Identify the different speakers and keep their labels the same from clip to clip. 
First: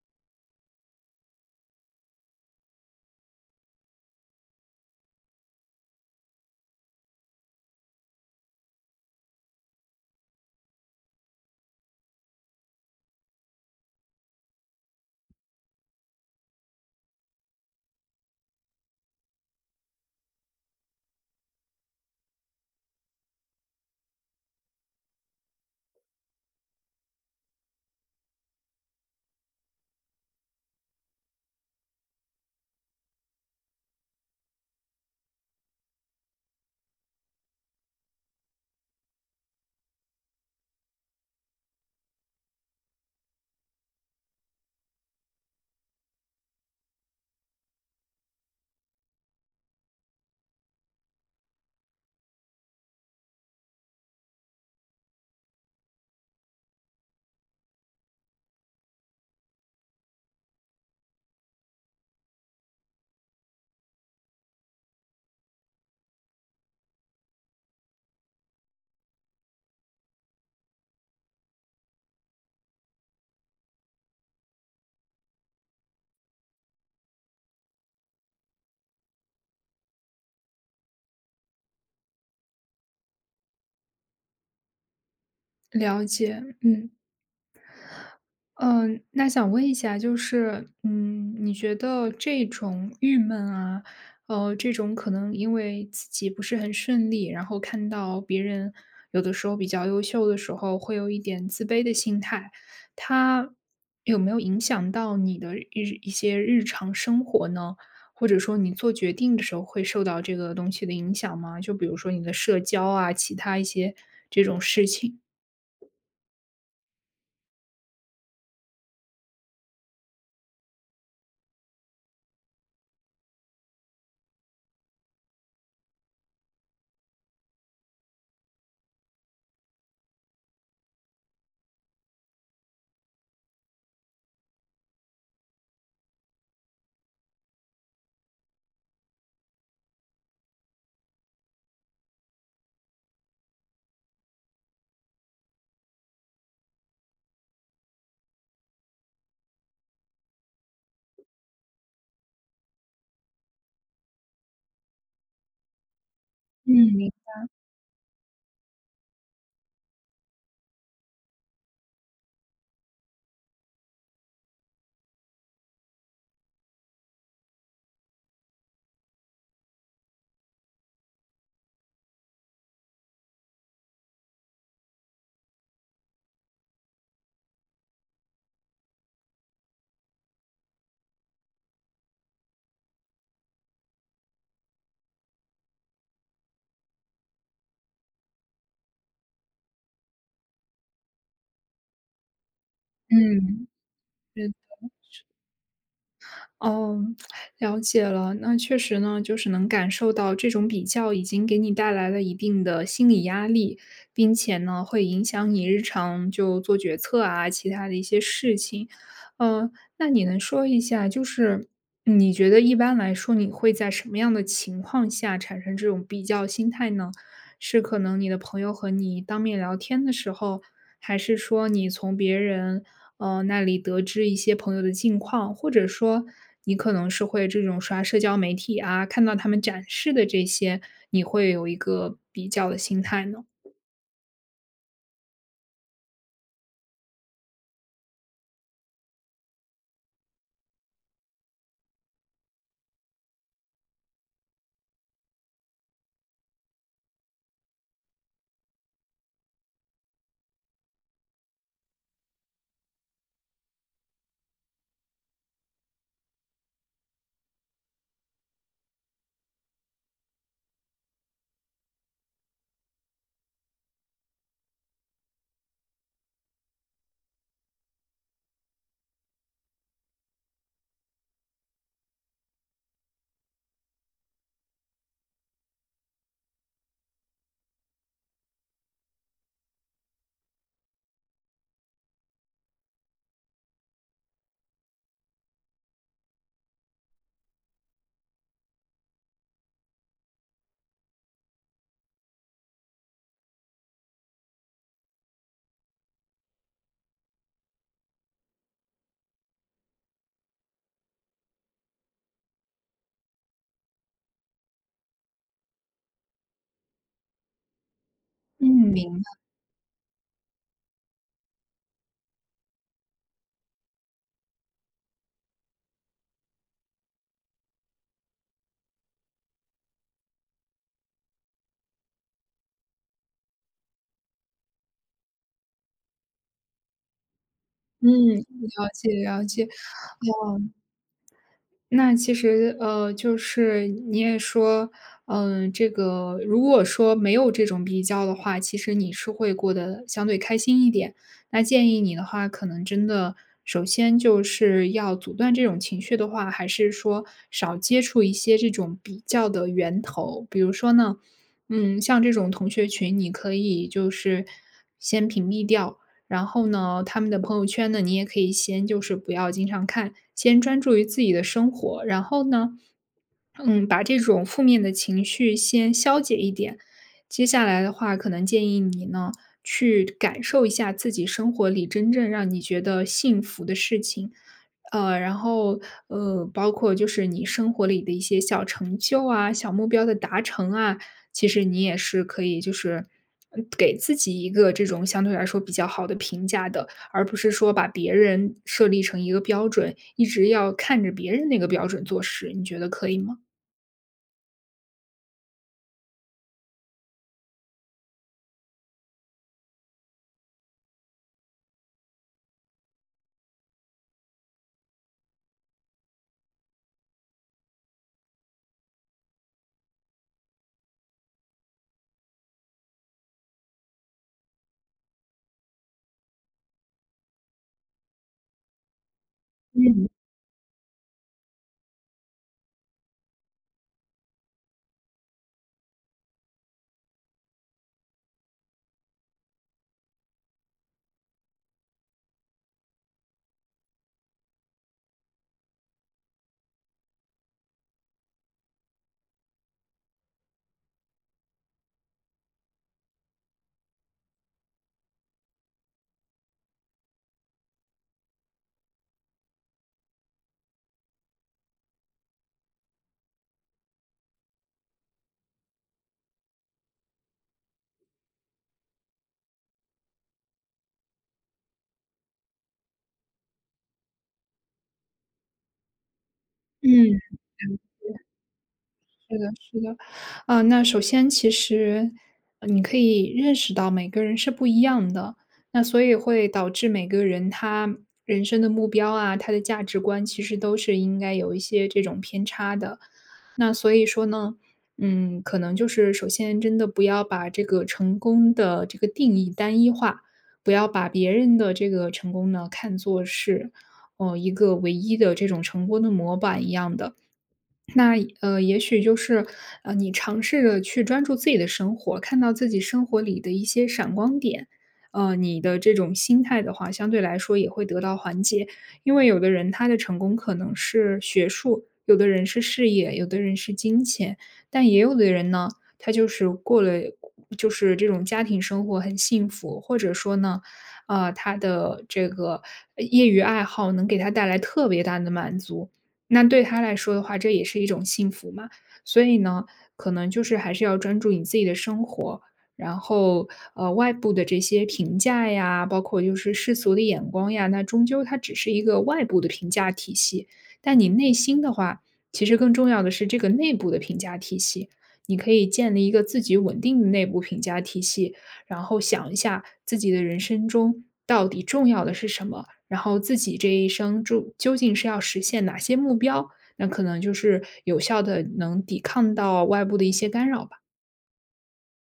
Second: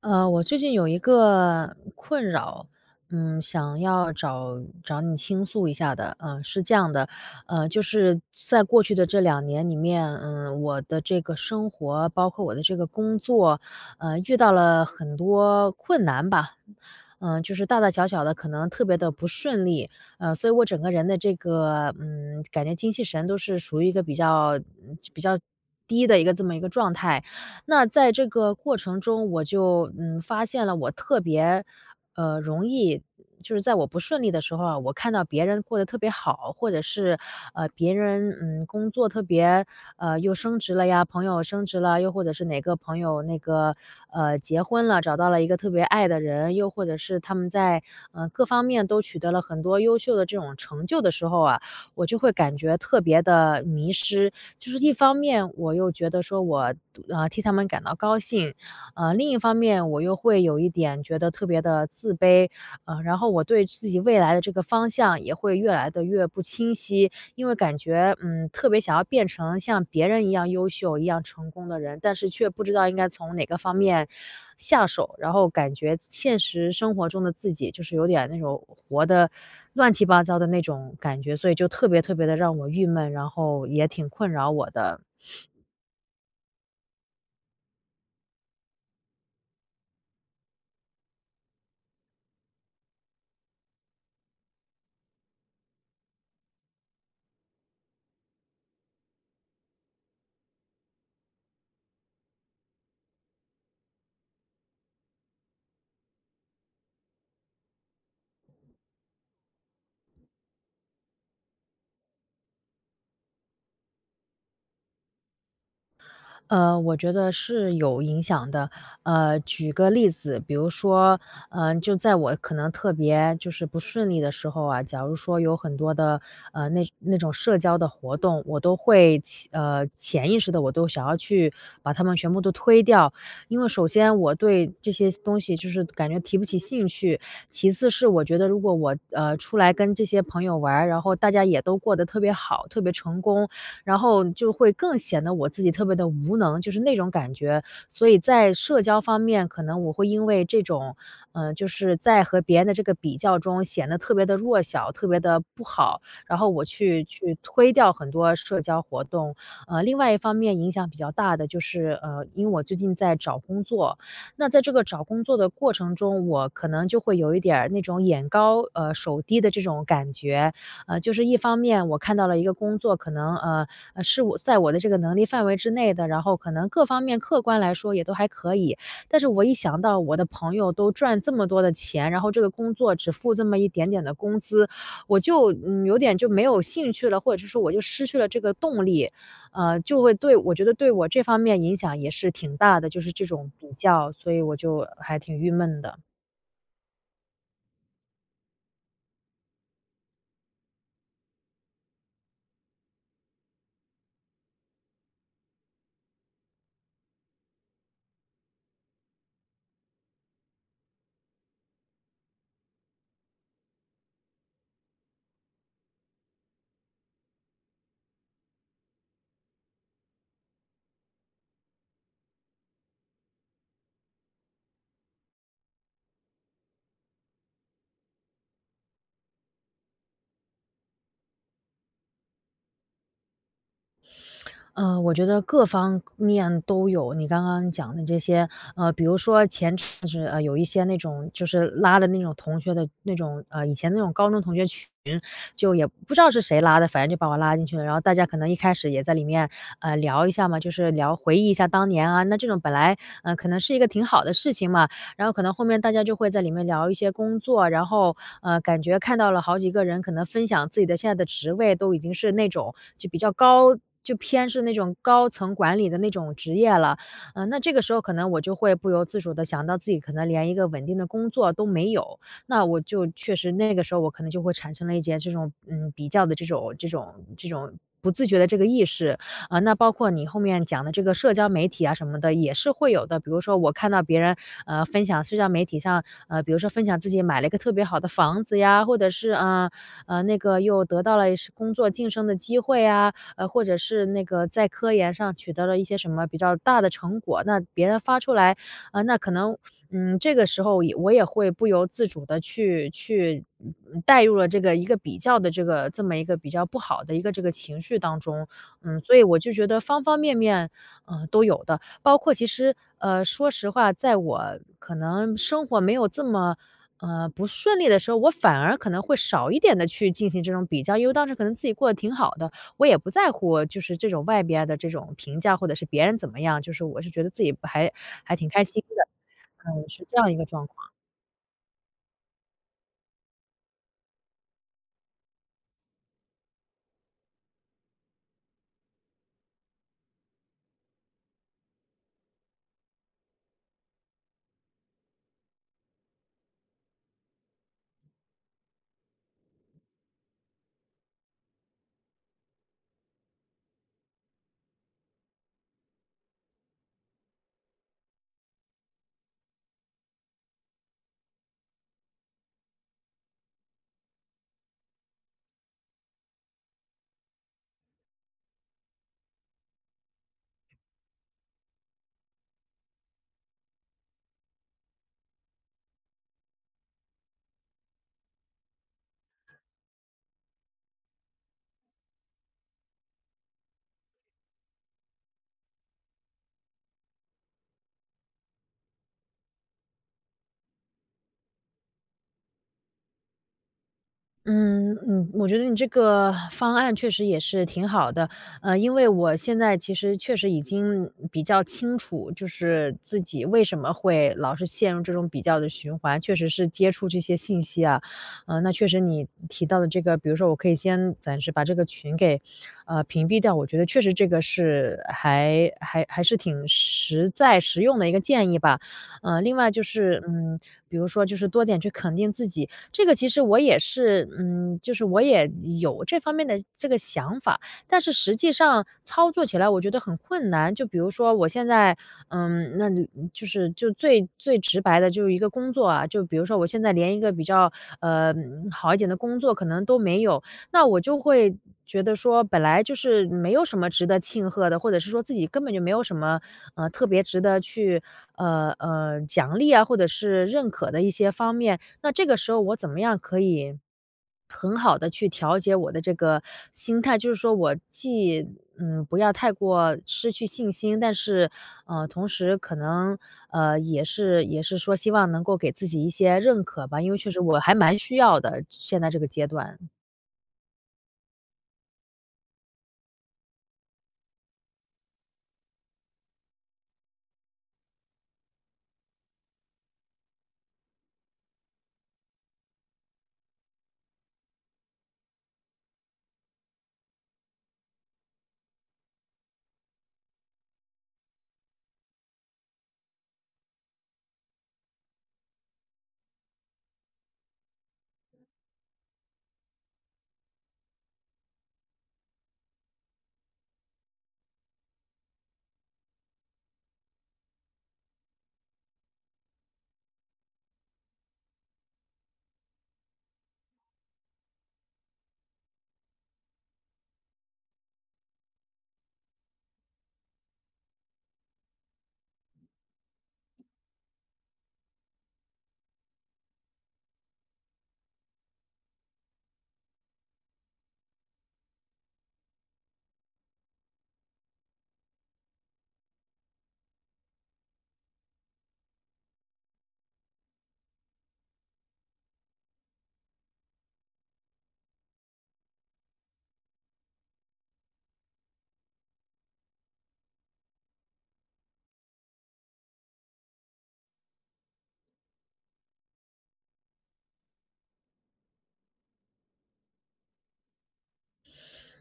Speaker 1: 我最近有一个困扰，想要找找你倾诉一下的。嗯，是这样的。就是在过去的这两年里面，我的这个生活，包括我的这个工作，遇到了很多困难吧。就是大大小小的，可能特别的不顺利。所以我整个人的这个，感觉精气神都是属于一个比较比较低的一个这么一个状态。那在这个过程中，我就，发现了我特别，容易就是在我不顺利的时候啊，我看到别人过得特别好，或者是，别人，工作特别又升职了呀，朋友升职了，又或者是哪个朋友那个，结婚了，找到了一个特别爱的人，又或者是他们在，各方面都取得了很多优秀的这种成就的时候啊，我就会感觉特别的迷失。就是一方面我又觉得说我，替他们感到高兴。另一方面我又会有一点觉得特别的自卑。然后我对自己未来的这个方向也会越来的越不清晰，因为感觉特别想要变成像别人一样优秀、一样成功的人，但是却不知道应该从哪个方面下手，然后感觉现实生活中的自己就是有点那种活的乱七八糟的那种感觉，所以就特别特别的让我郁闷，然后也挺困扰我的。
Speaker 2: 了解，嗯嗯，那想问一下，就是，你觉得这种郁闷啊，这种可能因为自己不是很顺利，然后看到别人有的时候比较优秀的时候，会有一点自卑的心态，它有没有影响到你的一些日常生活呢？或者说你做决定的时候会受到这个东西的影响吗？就比如说你的社交啊，其他一些这种事情。
Speaker 1: 我觉得是有影响的。举个例子，比如说，就在我可能特别就是不顺利的时候啊，假如说有很多的那种社交的活动，我都会起潜意识的我都想要去把它们全部都推掉。因为首先我对这些东西就是感觉提不起兴趣，其次是我觉得如果我出来跟这些朋友玩儿然后大家也都过得特别好，特别成功。然后就会更显得我自己特别的无能，就是那种感觉。所以在社交方面，可能我会因为这种，就是在和别人的这个比较中显得特别的弱小，特别的不好，然后我
Speaker 2: 嗯，
Speaker 1: 去
Speaker 2: 明
Speaker 1: 去推掉很多社交活动。另外一方面影响比较大的就是，因为我最近在找工作。那在这个找工作的过程中，我可能就会有一点儿那种眼高，手低的这种感觉。就是一方面我看到了一个工作，可能，是我在我的这个能力范围之内的，然后可能各方面客观来说也都还可以。但是我一想到我的朋友都赚这么多的钱，然后这个工作只付这么一点点的工资，我就，有点就没有兴趣了，或者是说我就失去了这个动力。就会对我觉得对我这方面影响也是挺大的，就是这种
Speaker 2: 嗯。
Speaker 1: 比较，所以
Speaker 2: 嗯，
Speaker 1: 我就还挺郁闷的。
Speaker 2: 哦，了解了。那确实呢，就是能感受到这种比较已经给你带来了一定的心理压力，并且呢，会影响你日常就做决策啊，其他的一些事情。呃，那你能说一下，就是你觉得一般来说，你会在什么样的情况下产生这种比较心态呢？是可能你的朋友和你当面聊天的时候，还是说你从别人那里得知一些朋友的近况，或者说你可能是会这种刷社交媒体啊，看到他们展示的这些，你会有一个比较的心态呢？
Speaker 1: 我觉得各方面都有。你刚刚讲的这些，比如说前就是呃，有一些那种就是拉的那种同学的那种，以前那种高中同学群，就也不知道是谁拉的，反正就把我拉进去了。然后大家可能一开始也在里面，聊一下嘛，就是聊回忆一下当年啊。那这种本来，可能是一个挺好的事情嘛。然后可能后面大家就会在里面聊一些工作，然后感觉看到了好几个人可能分享自己的现在的职位，都已经是那种就比较高就偏是那种高层管理的那种职业了。那这个时候可能我就会不由自主的想到自己可能连一个稳定的工作都没有，那我就确实那个时候我可能就会产生了一些这种，比较的这种不自觉的这个意识。啊，那包括你后面讲的这个社交媒体啊什么的也是会有的。比如说我看到别人，分享社交媒体上，比如说分享自己买了一个特别好的房子呀，或者是，啊，那个又得到了是工作晋升的机会啊，或者是那个在科研上取得了一些什么比较大的成果，那别人发出来，啊，那可能，这个时候也我也会不由自主的去，带入了这个一个比较的这个这么一个比较不好的一个这个情绪当中。
Speaker 2: 嗯，明
Speaker 1: 所
Speaker 2: 白，
Speaker 1: 以我就觉得方方面面，都有的。包括其实，说实话，在我可能生活没有这么，不顺利的时候，我反而可能会少一点的去进行这种比较，因为当时可能自己过得挺好的，我也不在乎就是这种外边的这种评价，或者是别人怎么样，就是我是觉得自己还
Speaker 2: 嗯，
Speaker 1: 还挺开心
Speaker 2: 了
Speaker 1: 的。
Speaker 2: 解了解。
Speaker 1: 是这样一个状况。
Speaker 2: 那其实，就是你也说，嗯、这个如果说没有这种比较的话，其实你是会过得相对开心一点。那建议你的话，可能真的首先就是要阻断这种情绪的话，还是说少接触一些这种比较的源头。比如说呢，嗯，像这种同学群，你可以就是先屏蔽掉，然后呢，他们的朋友圈呢，你也可以先就是不要经常看，先专注于自己的生活。然后呢，嗯，把这种负面的情绪先消解一点。接下来的话，可能建议你呢，去感受一下自己生活里真正让你觉得幸福的事情。呃，然后包括就是你生活里的一些小成就啊、小目标的达成啊，其实你也是可以就是给自己一个这种相对来说比较好的评价的，而不是说把别人设立成一个标准，一直要看着别人那个标准做事，你觉得可以吗？
Speaker 1: 嗯嗯，我觉得你这个方案确实也是挺好的。因为我现在其实确实已经比较清楚，就是自己为什么会老是陷入这种比较的循环，确实是接触这些信息啊。那确实你提到的这个，比如说我可以先暂时把这个群给，屏蔽掉，我觉得确实这个是还是挺实在实用的一个建议吧。另外就
Speaker 2: 嗯
Speaker 1: 是，比如说就是多点去肯定自己，这个其实我也是，就是我也有这方面的这个想法，但是实际上操作起来我觉得很困难。就比如说我现在，那你就是就最最直白的就是一个工作啊，就比如说我现在连一个比较好一点的工作可能都没有，那我就会。觉得说本来就是没有什么值得庆贺的，或者是说自己根本就没有什么特别值得去奖励啊，或者是认可的一些方面，那这个时候我怎么样可以很好的去调节我的这个心态？就是说我既，不要太过失去信心，但是，同时可能，也是说希望能够给自己一些认可吧，因为
Speaker 2: 嗯，
Speaker 1: 确实我还蛮需要的，现在这个
Speaker 2: 是的，
Speaker 1: 阶段。
Speaker 2: 是的，啊，那首先其实你可以认识到每个人是不一样的，那所以会导致每个人他人生的目标啊，他的价值观其实都是应该有一些这种偏差的。那所以说呢，嗯，可能就是首先真的不要把这个成功的这个定义单一化，不要把别人的这个成功呢看作是一个唯一的这种成功的模板一样的。那也许就是，你尝试着去专注自己的生活，看到自己生活里的一些闪光点，你的这种心态的话，相对来说也会得到缓解。因为有的人他的成功可能是学术，有的人是事业，有的人是金钱，但也有的人呢，他就是过了，就是这种家庭生活很幸福，或者说呢，啊、他的这个业余爱好能给他带来特别大的满足。那对他来说的话，这也是一种幸福嘛。所以呢，可能就是还是要专注你自己的生活，然后外部的这些评价呀，包括就是世俗的眼光呀，那终究它只是一个外部的评价体系。但你内心的话，其实更重要的是这个内部的评价体系。你可以建立一个自己稳定的内部评价体系，然后想一下自己的人生中到底重要的是什么，然后自己这一生究竟是要实现哪些目标，那可能就是有效的能抵抗到外部的一些干扰吧。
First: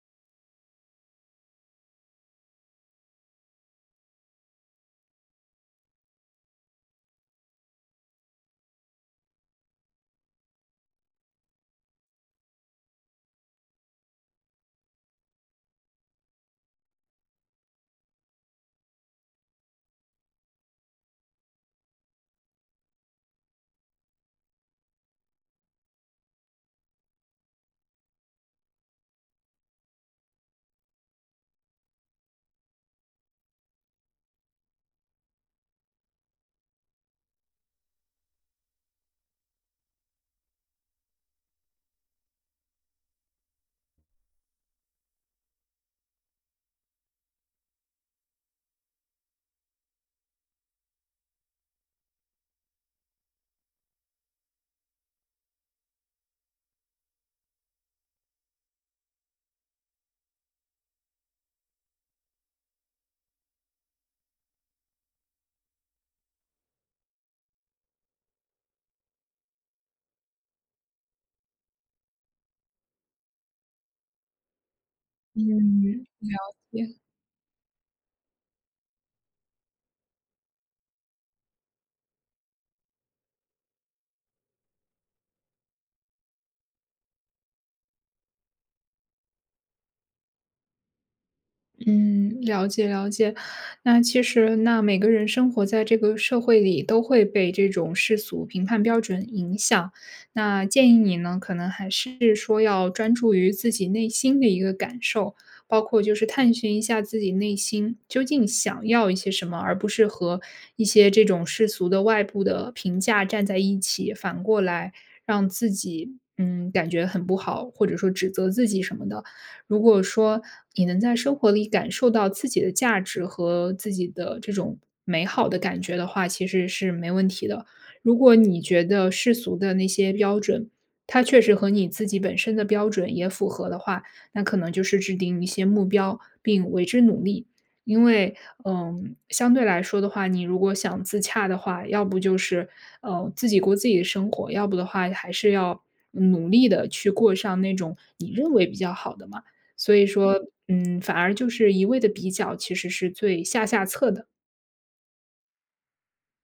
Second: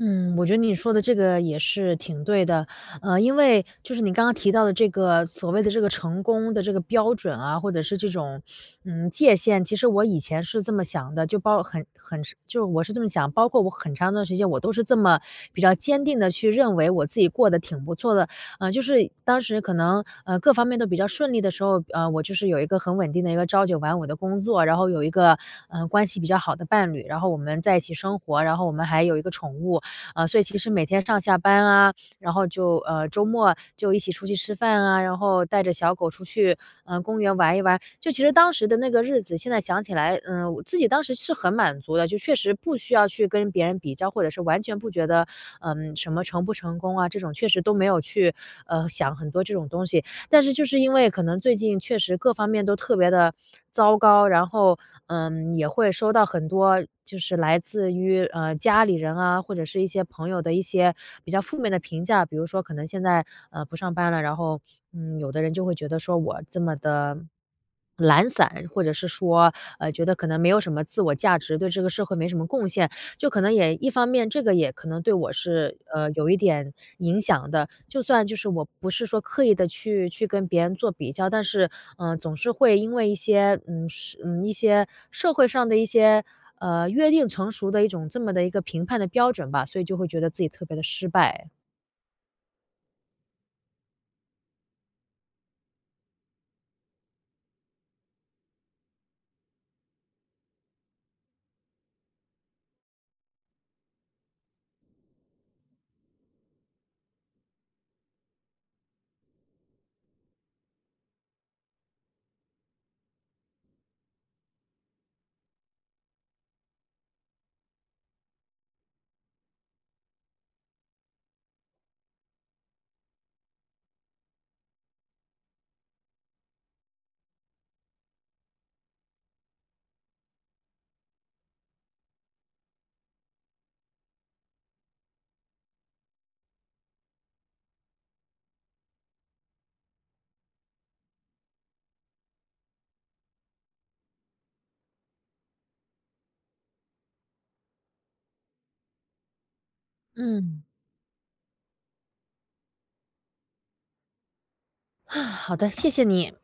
Speaker 1: 嗯，我觉得你说的这个也是挺对的。因为就是你刚刚提到的这个所谓的这个成功的这个标准啊，或者是这种界限，其实我以前是这么想的，就包很很就我是这么想，包括我很长一段时间我都是这么比较坚定的去认为我自己过得挺不错的。就是当时可能各方面都比较顺利的时候，我就是有一个很稳定的一个朝九晚五的工作，然后有一个关系比较好的伴侣，然后我们在一起生活，然后我们还有一个宠物。所以其实每天上下班啊，然后就周末就一起出去吃饭啊，然后带着小狗出去公园玩一玩。就其实当时的那个日子，现在想起来，我自己当时是很满足的，就确实不需要去跟别人比较，或者是完全不觉得什么成不成功啊，这种确实都没有去想很多这种东西。但是就是因为可能最近确实各方面都特别的糟糕，然后，也会收到很多就是来自于，家里人啊，或者是一些朋友的一些比较负面的评价。比如说可能现在，不上班了，然后，有的人就会觉得说我这么的懒散，或者是说，觉得可能没有什么自我价值，对这个社会没什么贡献。就可能也一方面这个也可能对我是，
Speaker 2: 嗯。
Speaker 1: 有一点
Speaker 2: 也
Speaker 1: 影响的。就算就是我不是说刻意的去跟别人做比较，但是，总是会因为一些，一些社会上的一些，约定成熟的一种这么的一个评判的标准吧，所以就会觉得自己特别的失败。
Speaker 2: 嗯，了解了解。那其实，那每个人生活在这个社会里，都会被这种世俗评判标准影响。那建议你呢，可能还是说要专注于自己内心的一个感受，包括就是探寻一下自己内心究竟想要一些什么，而不是和一些这种世俗的外部的评价站在一起，反过来让自己感觉很不好，或者说指责自己什么的。如果说你能在生活里感受到自己的价值和自己的这种美好的感觉的话，其实是没问题的。如果你觉得世俗的那些标准，它确实和你自己本身的标准也符合的话，那可能就是制定一些目标并为之努力。因为，嗯，相对来说的话，你如果想自洽的话，要不就是，自己过自己的生活，要不的话还是要努力的去过上那种你认为比较好的嘛。所以说，
Speaker 1: 嗯，
Speaker 2: 嗯，反而就是一味的比较，其实是最下下策的。
Speaker 1: 好的，谢谢你。